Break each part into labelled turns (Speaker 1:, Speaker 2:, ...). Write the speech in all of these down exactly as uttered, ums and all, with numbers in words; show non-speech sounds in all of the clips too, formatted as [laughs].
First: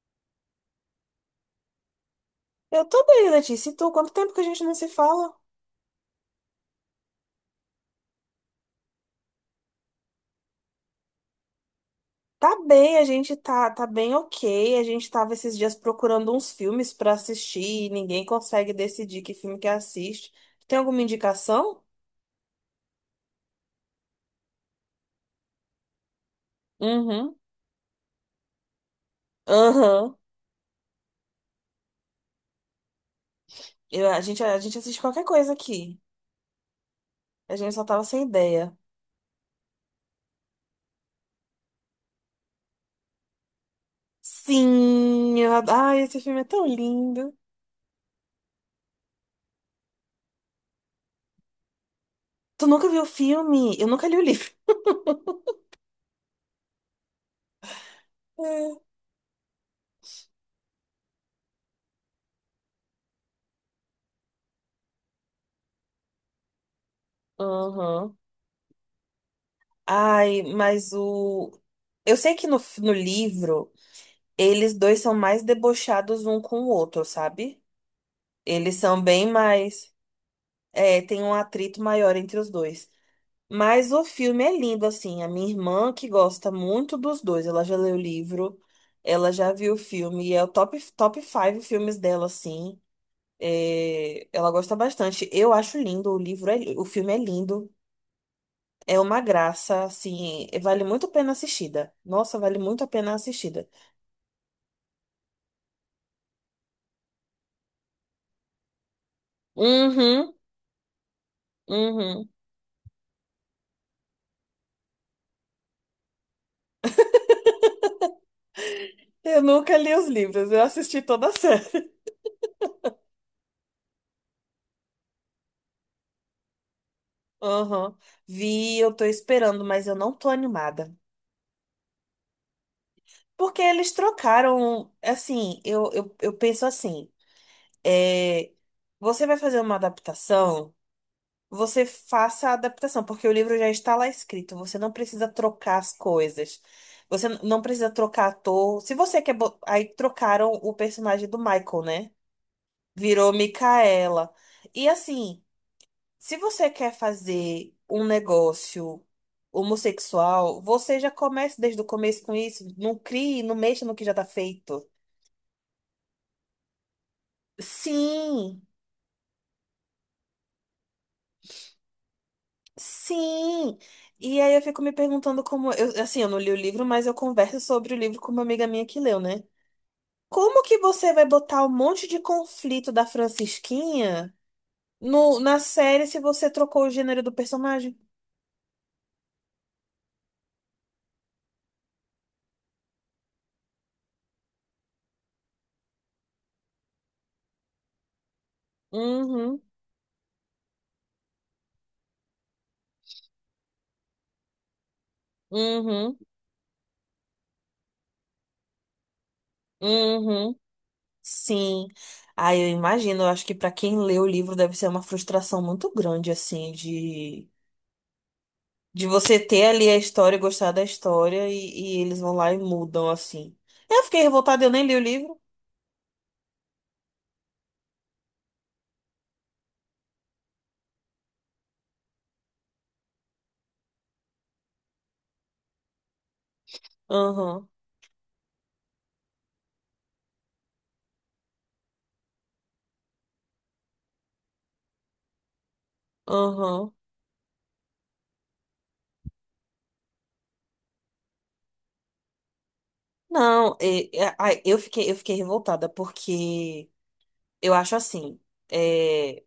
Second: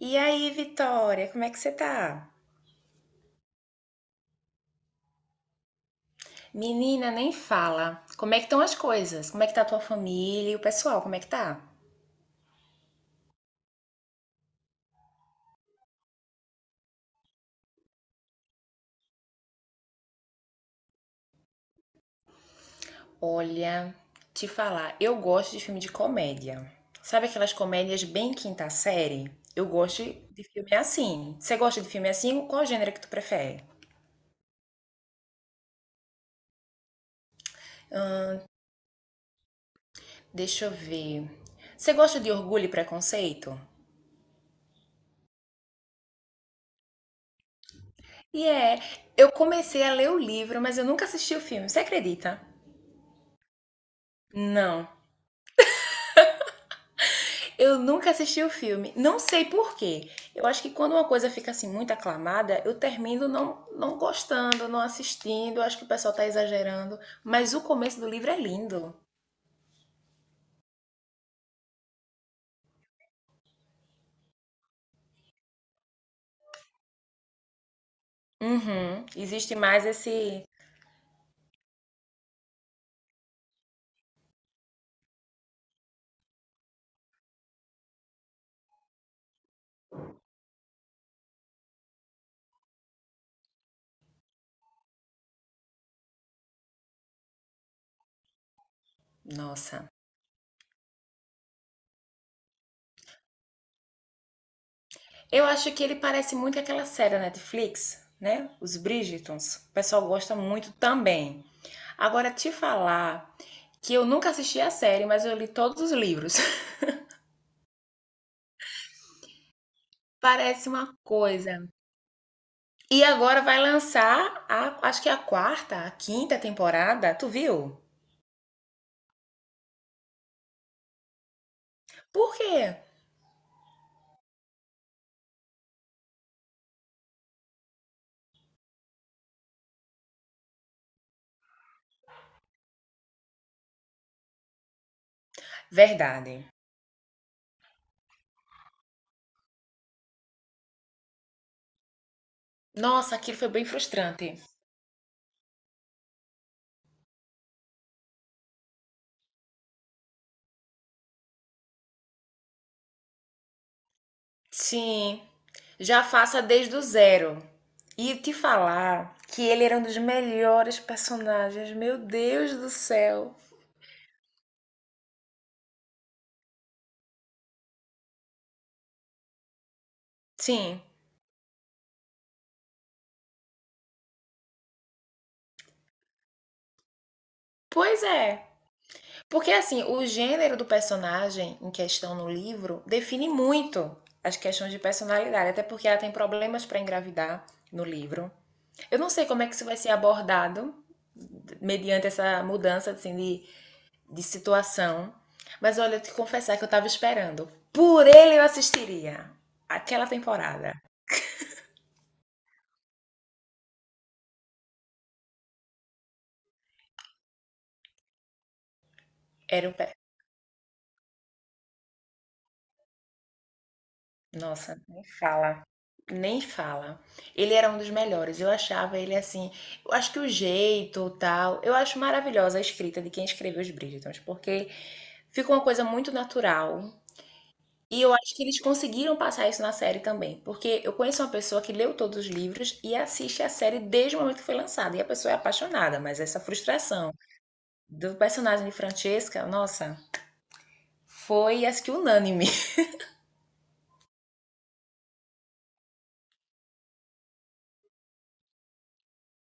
Speaker 1: E aí, Vitória, como é que você tá?
Speaker 2: Eu tô bem, Letícia. E tu? Quanto tempo que a gente não se fala?
Speaker 1: Menina, nem fala. Como é que estão as coisas? Como é que tá a tua família e o pessoal? Como é que tá?
Speaker 2: Tá bem, a gente tá, tá bem ok. A gente tava esses dias procurando uns filmes pra assistir e ninguém consegue decidir que filme que assiste. Tem alguma indicação?
Speaker 1: Olha, te falar, eu gosto de filme de comédia. Sabe
Speaker 2: Uhum.
Speaker 1: aquelas comédias bem quinta série? Eu gosto
Speaker 2: Aham.
Speaker 1: de filme assim. Você gosta de filme assim? Qual gênero que tu prefere?
Speaker 2: Eu- a gente, a gente assiste qualquer coisa aqui. A gente só tava sem ideia.
Speaker 1: Deixa eu ver. Você gosta de Orgulho e Preconceito?
Speaker 2: Sim, eu adoro. Ai, esse filme é tão lindo.
Speaker 1: E é, eu comecei a ler o livro, mas eu nunca assisti o filme. Você acredita?
Speaker 2: Tu nunca viu o filme? Eu nunca li o livro.
Speaker 1: Não. Eu nunca assisti o filme.
Speaker 2: É.
Speaker 1: Não sei por quê. Eu acho que quando uma coisa fica assim muito aclamada, eu termino não, não gostando, não assistindo. Eu acho que o pessoal tá exagerando. Mas o começo do
Speaker 2: Aham.
Speaker 1: livro é lindo.
Speaker 2: Ai, mas o. Eu sei que no, no livro. Eles dois são mais debochados um com o outro, sabe? Eles são
Speaker 1: Uhum.
Speaker 2: bem
Speaker 1: Existe mais
Speaker 2: mais.
Speaker 1: esse.
Speaker 2: É, tem um atrito maior entre os dois. Mas o filme é lindo, assim. A minha irmã, que gosta muito dos dois, ela já leu o livro, ela já viu o filme, e é o top, top faive filmes dela, assim. É, ela gosta bastante. Eu acho lindo, o livro é, li- o filme é lindo. É uma graça,
Speaker 1: Nossa.
Speaker 2: assim, vale muito a pena assistida. Nossa, vale muito a pena assistida.
Speaker 1: Eu acho que ele parece muito aquela série da Netflix, né? Os Bridgertons. O pessoal
Speaker 2: Uhum,
Speaker 1: gosta muito também.
Speaker 2: uhum.
Speaker 1: Agora, te falar que eu nunca assisti a série, mas eu li todos os livros. [laughs]
Speaker 2: Eu nunca li os livros, eu
Speaker 1: Parece uma
Speaker 2: assisti toda a [laughs]
Speaker 1: coisa.
Speaker 2: série.
Speaker 1: E agora vai lançar a, acho que é a quarta, a quinta temporada. Tu viu?
Speaker 2: Aham. Vi, eu tô esperando, mas eu não tô animada.
Speaker 1: Por quê?
Speaker 2: Porque eles trocaram, assim, eu, eu, eu penso assim, é, você vai fazer uma adaptação, você faça a adaptação, porque o livro já está lá escrito, você não precisa trocar as
Speaker 1: Verdade.
Speaker 2: coisas. Você n- não precisa trocar ator. Se você quer. Bo- Aí trocaram o personagem do Michael, né?
Speaker 1: Nossa,
Speaker 2: Virou
Speaker 1: aquilo foi bem
Speaker 2: Micaela.
Speaker 1: frustrante.
Speaker 2: E assim. Se você quer fazer um negócio homossexual, você já comece desde o começo com isso. Não crie, não mexa no que já tá feito.
Speaker 1: Sim, já faça desde o zero. E te
Speaker 2: Sim,
Speaker 1: falar que ele era um dos melhores personagens, meu Deus do céu.
Speaker 2: sim. E aí eu fico me perguntando como. Eu, assim, eu não li o livro, mas eu converso sobre o livro com uma amiga minha que leu, né? Como que
Speaker 1: Sim,
Speaker 2: você vai botar um monte de conflito da Francisquinha no, na série se você trocou o gênero do personagem?
Speaker 1: pois é. Porque assim, o gênero do personagem em questão no livro define muito as questões de personalidade, até porque ela tem problemas para engravidar no livro. Eu não sei como é que
Speaker 2: Uhum,
Speaker 1: isso vai ser abordado mediante essa mudança assim, de, de situação. Mas olha, eu te
Speaker 2: uhum,
Speaker 1: confessar que eu tava esperando. Por ele eu assistiria aquela
Speaker 2: uhum.
Speaker 1: temporada.
Speaker 2: Sim. Ah, eu imagino, eu acho que para quem lê o livro deve ser uma frustração muito grande, assim, de, de você ter
Speaker 1: Era o.
Speaker 2: ali
Speaker 1: pe-
Speaker 2: a história, gostar da história e, e eles vão lá e mudam, assim. Eu fiquei revoltada, eu
Speaker 1: Nossa,
Speaker 2: nem li o
Speaker 1: nem
Speaker 2: livro.
Speaker 1: fala. Nem fala. Ele era um dos melhores. Eu achava ele assim. Eu acho que o jeito, tal. Eu acho maravilhosa a escrita de quem escreveu os Bridgertons, porque fica uma coisa muito natural.
Speaker 2: Aham,
Speaker 1: E eu acho que eles conseguiram passar isso na série também, porque eu conheço uma pessoa que leu todos os livros e assiste a série desde o momento que foi lançada, e a pessoa é apaixonada, mas essa
Speaker 2: aham.
Speaker 1: frustração do personagem de Francesca, nossa, foi acho que unânime. [laughs]
Speaker 2: Não, e- e- ai, eu fiquei, eu fiquei revoltada porque eu acho assim. eh,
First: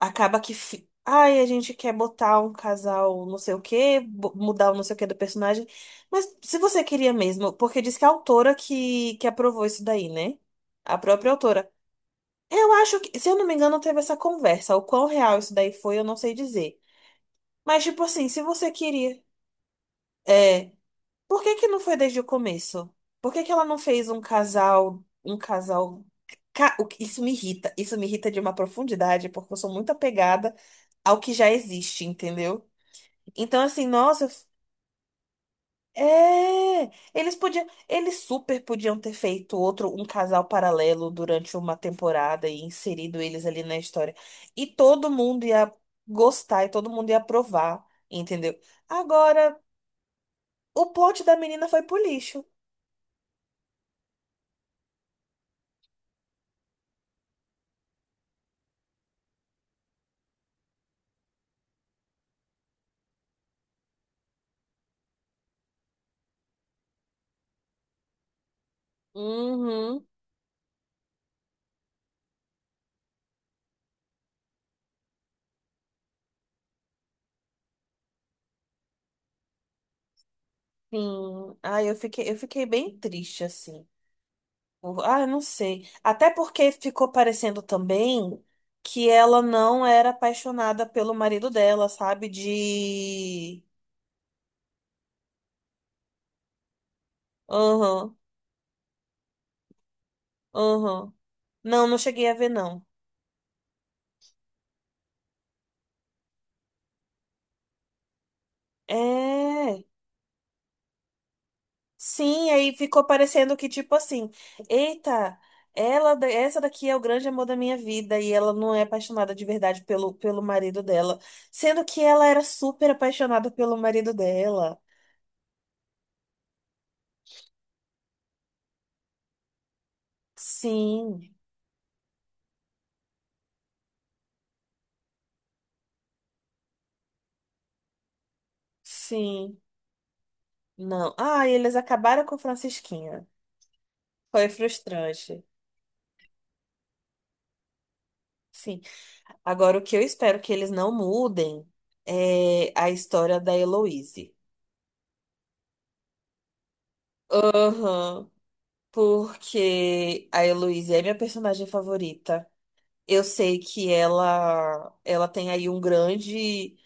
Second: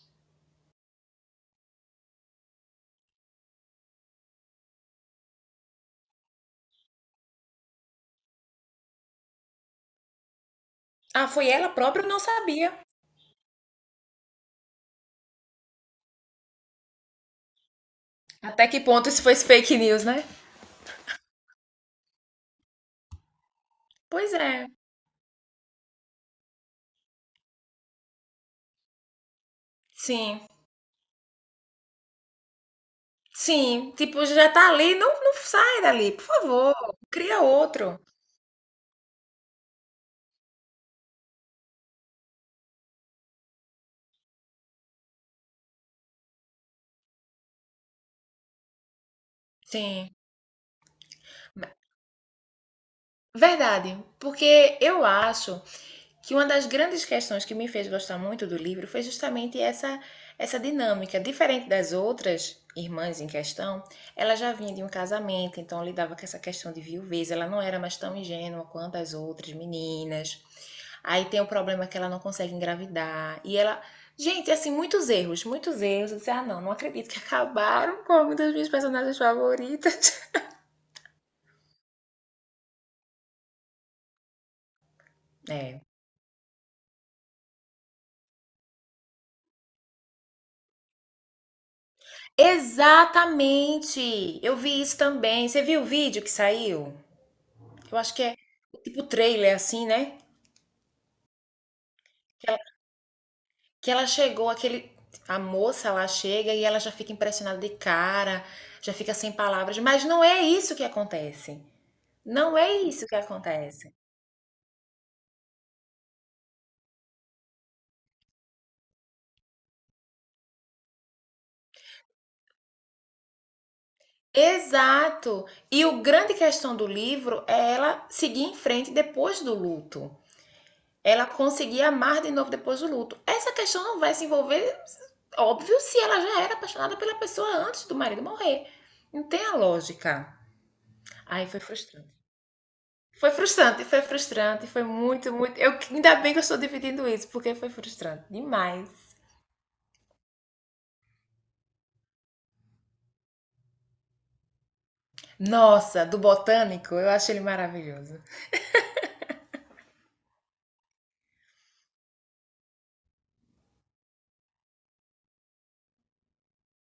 Speaker 2: acaba que. fi- Ai, a gente quer botar um casal não sei o quê, bo- mudar o não sei o quê do personagem. Mas se você queria mesmo, porque diz que a autora que, que aprovou isso daí, né? A
Speaker 1: Ah,
Speaker 2: própria
Speaker 1: foi ela
Speaker 2: autora.
Speaker 1: própria, eu não sabia.
Speaker 2: Eu acho que, se eu não me engano, teve essa conversa. O quão real isso daí foi, eu não sei dizer. Mas, tipo assim, se
Speaker 1: Até
Speaker 2: você
Speaker 1: que ponto
Speaker 2: queria.
Speaker 1: isso foi fake news, né?
Speaker 2: É, por que que não foi desde o começo? Por que que ela não fez um
Speaker 1: Pois é,
Speaker 2: casal, um casal? ca- o que- Isso me irrita, isso me irrita de uma profundidade, porque eu sou muito
Speaker 1: sim.
Speaker 2: apegada ao que já existe, entendeu? Então, assim,
Speaker 1: Sim,
Speaker 2: nossa,
Speaker 1: tipo,
Speaker 2: eu f-
Speaker 1: já tá ali, não, não sai dali, por favor,
Speaker 2: É, eles
Speaker 1: cria
Speaker 2: podiam,
Speaker 1: outro.
Speaker 2: eles super podiam ter feito outro, um casal paralelo durante uma temporada e inserido eles ali na história. E todo mundo ia gostar e todo mundo ia aprovar, entendeu? Agora,
Speaker 1: Sim.
Speaker 2: o plot da menina foi pro lixo.
Speaker 1: Verdade, porque eu acho que uma das grandes questões que me fez gostar muito do livro foi justamente essa essa dinâmica diferente das outras irmãs em questão. Ela já vinha de um casamento, então lidava com essa questão de viuvez, ela não era mais tão ingênua quanto as outras
Speaker 2: Uhum.
Speaker 1: meninas. Aí tem o problema que ela não consegue engravidar e ela, gente, assim, muitos erros, muitos erros. Eu disse, ah, não não acredito que acabaram com uma das minhas personagens favoritas.
Speaker 2: Sim, ai, eu fiquei, eu fiquei bem triste, assim. Por- Ah, eu não
Speaker 1: É,
Speaker 2: sei. Até porque ficou parecendo também que ela não era apaixonada pelo marido dela, sabe? De.
Speaker 1: exatamente, eu vi isso também. Você viu o vídeo que saiu? Eu acho
Speaker 2: Aham,
Speaker 1: que é tipo trailer, assim, né?
Speaker 2: aham. Não, não cheguei a ver,
Speaker 1: Que ela,
Speaker 2: não.
Speaker 1: que ela chegou, aquele. A moça lá chega e ela já fica impressionada de cara, já fica sem palavras.
Speaker 2: É.
Speaker 1: Mas não é isso que acontece.
Speaker 2: Sim,
Speaker 1: Não
Speaker 2: aí
Speaker 1: é
Speaker 2: ficou
Speaker 1: isso que
Speaker 2: parecendo que, tipo
Speaker 1: acontece.
Speaker 2: assim, eita, ela, da- essa daqui é o grande amor da minha vida e ela não é apaixonada de verdade pelo, pelo marido dela. Sendo que ela era super apaixonada pelo marido dela.
Speaker 1: Exato. E o grande questão do livro é ela seguir em frente depois do luto. Ela
Speaker 2: Sim,
Speaker 1: conseguir amar de novo depois do luto. Essa questão não vai se envolver, óbvio, se ela já era apaixonada pela pessoa antes do marido morrer. Não tem a
Speaker 2: sim.
Speaker 1: lógica.
Speaker 2: Não. Ah,
Speaker 1: Aí
Speaker 2: e
Speaker 1: foi
Speaker 2: eles
Speaker 1: frustrante.
Speaker 2: acabaram com Francisquinha.
Speaker 1: Foi frustrante, foi
Speaker 2: Foi
Speaker 1: frustrante, foi muito,
Speaker 2: frustrante.
Speaker 1: muito. Eu, ainda bem que eu estou dividindo isso, porque foi frustrante
Speaker 2: Sim.
Speaker 1: demais.
Speaker 2: Agora, o que eu espero que eles não mudem é a história da Heloise.
Speaker 1: Nossa, do botânico, eu acho ele maravilhoso.
Speaker 2: Aham. Porque a Heloise é minha personagem favorita. Eu sei que ela, ela tem aí um grande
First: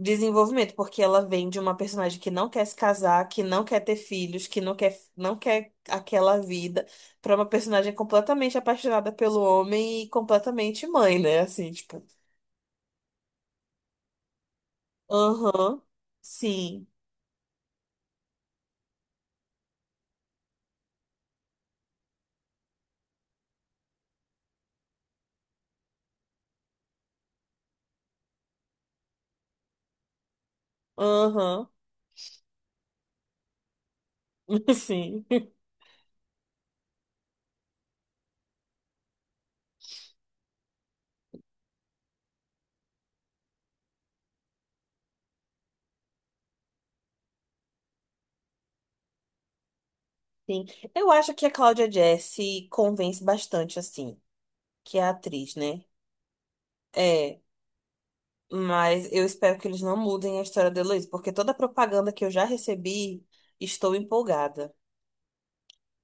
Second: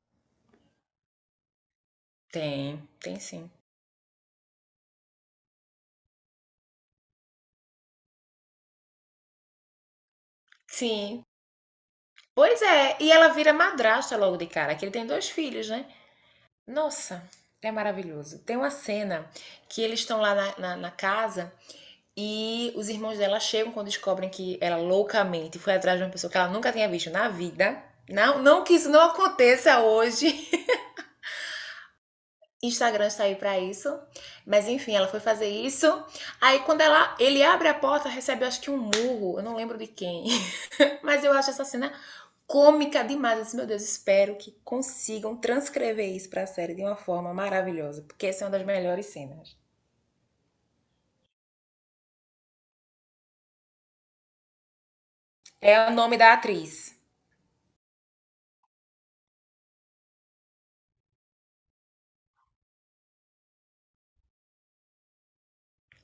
Speaker 2: desenvolvimento, porque ela vem de uma personagem que não quer se
Speaker 1: Tem, tem
Speaker 2: casar, que
Speaker 1: sim.
Speaker 2: não quer ter filhos, que não quer, não quer aquela vida, pra uma personagem completamente apaixonada pelo homem e completamente mãe,
Speaker 1: Sim.
Speaker 2: né? Assim, tipo,
Speaker 1: Pois é, e ela vira madrasta logo de cara, que ele tem dois filhos,
Speaker 2: aham,
Speaker 1: né?
Speaker 2: sim,
Speaker 1: Nossa, é maravilhoso. Tem uma cena que eles estão lá na, na, na casa e os irmãos dela chegam quando descobrem que ela loucamente foi atrás de uma pessoa que ela nunca tinha visto na vida. Não, não que isso não aconteça hoje.
Speaker 2: aham,
Speaker 1: Instagram está aí para isso. Mas
Speaker 2: [laughs]
Speaker 1: enfim, ela foi
Speaker 2: sim,
Speaker 1: fazer isso. Aí quando ela, ele abre a porta, recebe acho que um murro, eu não lembro de quem. [laughs] Mas eu acho essa cena cômica demais. Eu disse, meu Deus, espero que consigam transcrever isso para a série de uma forma maravilhosa, porque essa é uma das melhores cenas.
Speaker 2: sim. Eu acho que a Cláudia Jesse convence bastante, assim, que é a atriz, né?
Speaker 1: É o nome da atriz.
Speaker 2: É, mas eu espero que eles não mudem a história da Heloísa, porque toda a propaganda que eu já recebi, estou empolgada.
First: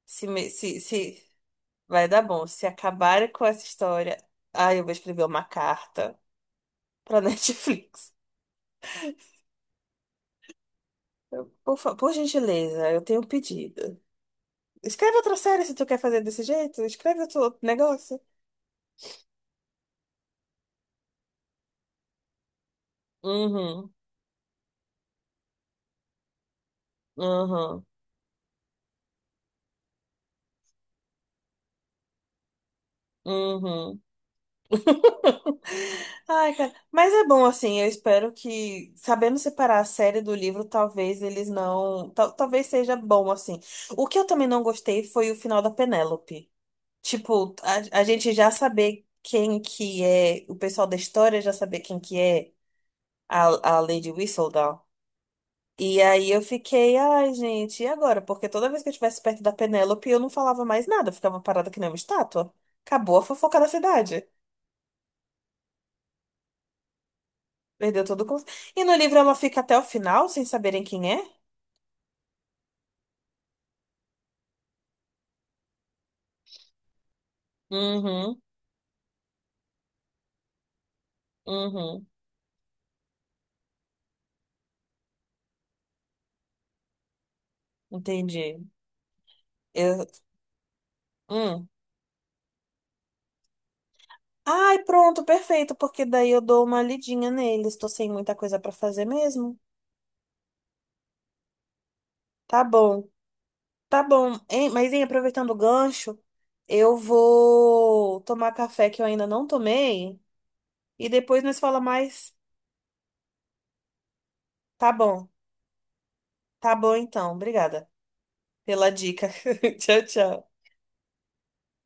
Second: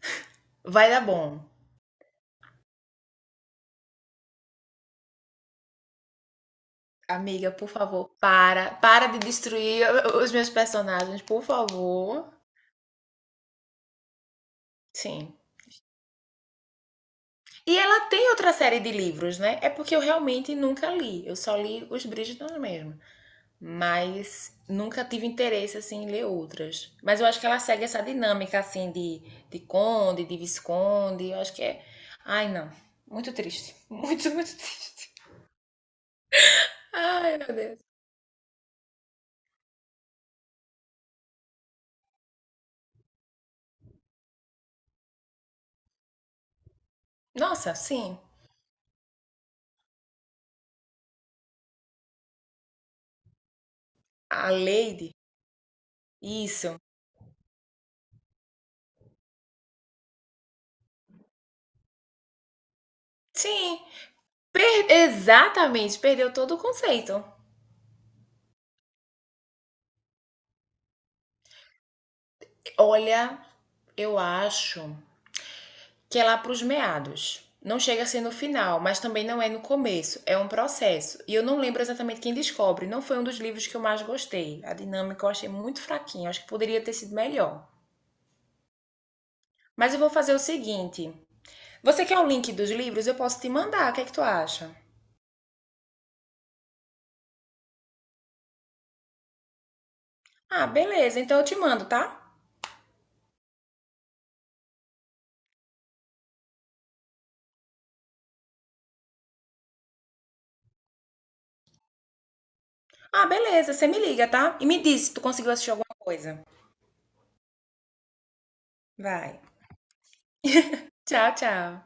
Speaker 2: Se, me- se,
Speaker 1: Vai dar
Speaker 2: se,
Speaker 1: bom.
Speaker 2: Vai dar bom. Se acabarem com essa história, ai, eu vou escrever uma carta pra [laughs]
Speaker 1: Amiga, por favor,
Speaker 2: Netflix.
Speaker 1: para, para de destruir os meus personagens, por
Speaker 2: Por, fa- por
Speaker 1: favor.
Speaker 2: gentileza, eu tenho um pedido. Escreve outra
Speaker 1: Sim,
Speaker 2: série se tu quer fazer desse jeito. Escreve outro outro
Speaker 1: e ela
Speaker 2: negócio.
Speaker 1: tem outra série de livros, né? É porque eu realmente nunca li. Eu só li os Bridgerton mesmo.
Speaker 2: Uhum,
Speaker 1: Mas nunca tive interesse, assim, em ler outras. Mas eu acho que ela segue
Speaker 2: uhum,
Speaker 1: essa dinâmica, assim, de, de conde, de visconde. Eu acho que é... Ai, não. Muito triste. [laughs]
Speaker 2: uhum.
Speaker 1: Muito, muito triste.
Speaker 2: [laughs] Ai, cara. Mas é
Speaker 1: Ai,
Speaker 2: bom,
Speaker 1: meu
Speaker 2: assim, eu
Speaker 1: Deus.
Speaker 2: espero que, sabendo separar a série do livro, talvez eles não. tal- talvez seja bom, assim. O que eu também não gostei foi o final da Penélope. Tipo,
Speaker 1: Nossa,
Speaker 2: a, a
Speaker 1: sim.
Speaker 2: gente já saber quem que é, o pessoal da história já saber quem que é a, a Lady
Speaker 1: A
Speaker 2: Whistledown.
Speaker 1: Lady.
Speaker 2: E aí eu
Speaker 1: Isso.
Speaker 2: fiquei, ai, gente, e agora? Porque toda vez que eu estivesse perto da Penélope, eu não falava mais nada, eu ficava parada que nem uma estátua. Acabou a fofoca da
Speaker 1: Sim.
Speaker 2: cidade.
Speaker 1: Per- Exatamente. Perdeu todo o conceito.
Speaker 2: Perdeu todo o... con- E no livro ela fica até o final sem saberem quem é?
Speaker 1: Olha, eu acho que é lá para os meados. Não chega a ser no
Speaker 2: Uhum,
Speaker 1: final, mas também não é no começo, é um processo. E eu não lembro
Speaker 2: uhum,
Speaker 1: exatamente quem descobre, não foi um dos livros que eu mais gostei. A dinâmica eu achei muito fraquinha, acho que poderia ter sido melhor.
Speaker 2: entendi.
Speaker 1: Mas eu
Speaker 2: Eu...
Speaker 1: vou fazer o seguinte:
Speaker 2: Hum.
Speaker 1: você quer o link dos livros? Eu posso te mandar, o que é que tu acha?
Speaker 2: Ai, pronto, perfeito, porque daí eu dou uma lidinha neles. Tô sem muita coisa pra fazer mesmo.
Speaker 1: Ah, beleza, então eu te mando, tá?
Speaker 2: Tá bom. Tá bom, hein? Mas, hein, aproveitando o gancho, eu vou tomar café que eu ainda não tomei e depois nós fala mais.
Speaker 1: Ah, beleza, você me liga, tá? E me
Speaker 2: Tá
Speaker 1: diz se tu
Speaker 2: bom.
Speaker 1: conseguiu assistir alguma coisa.
Speaker 2: Tá bom, então. Obrigada pela dica.
Speaker 1: Vai.
Speaker 2: [laughs] Tchau, tchau.
Speaker 1: Tchau, tchau.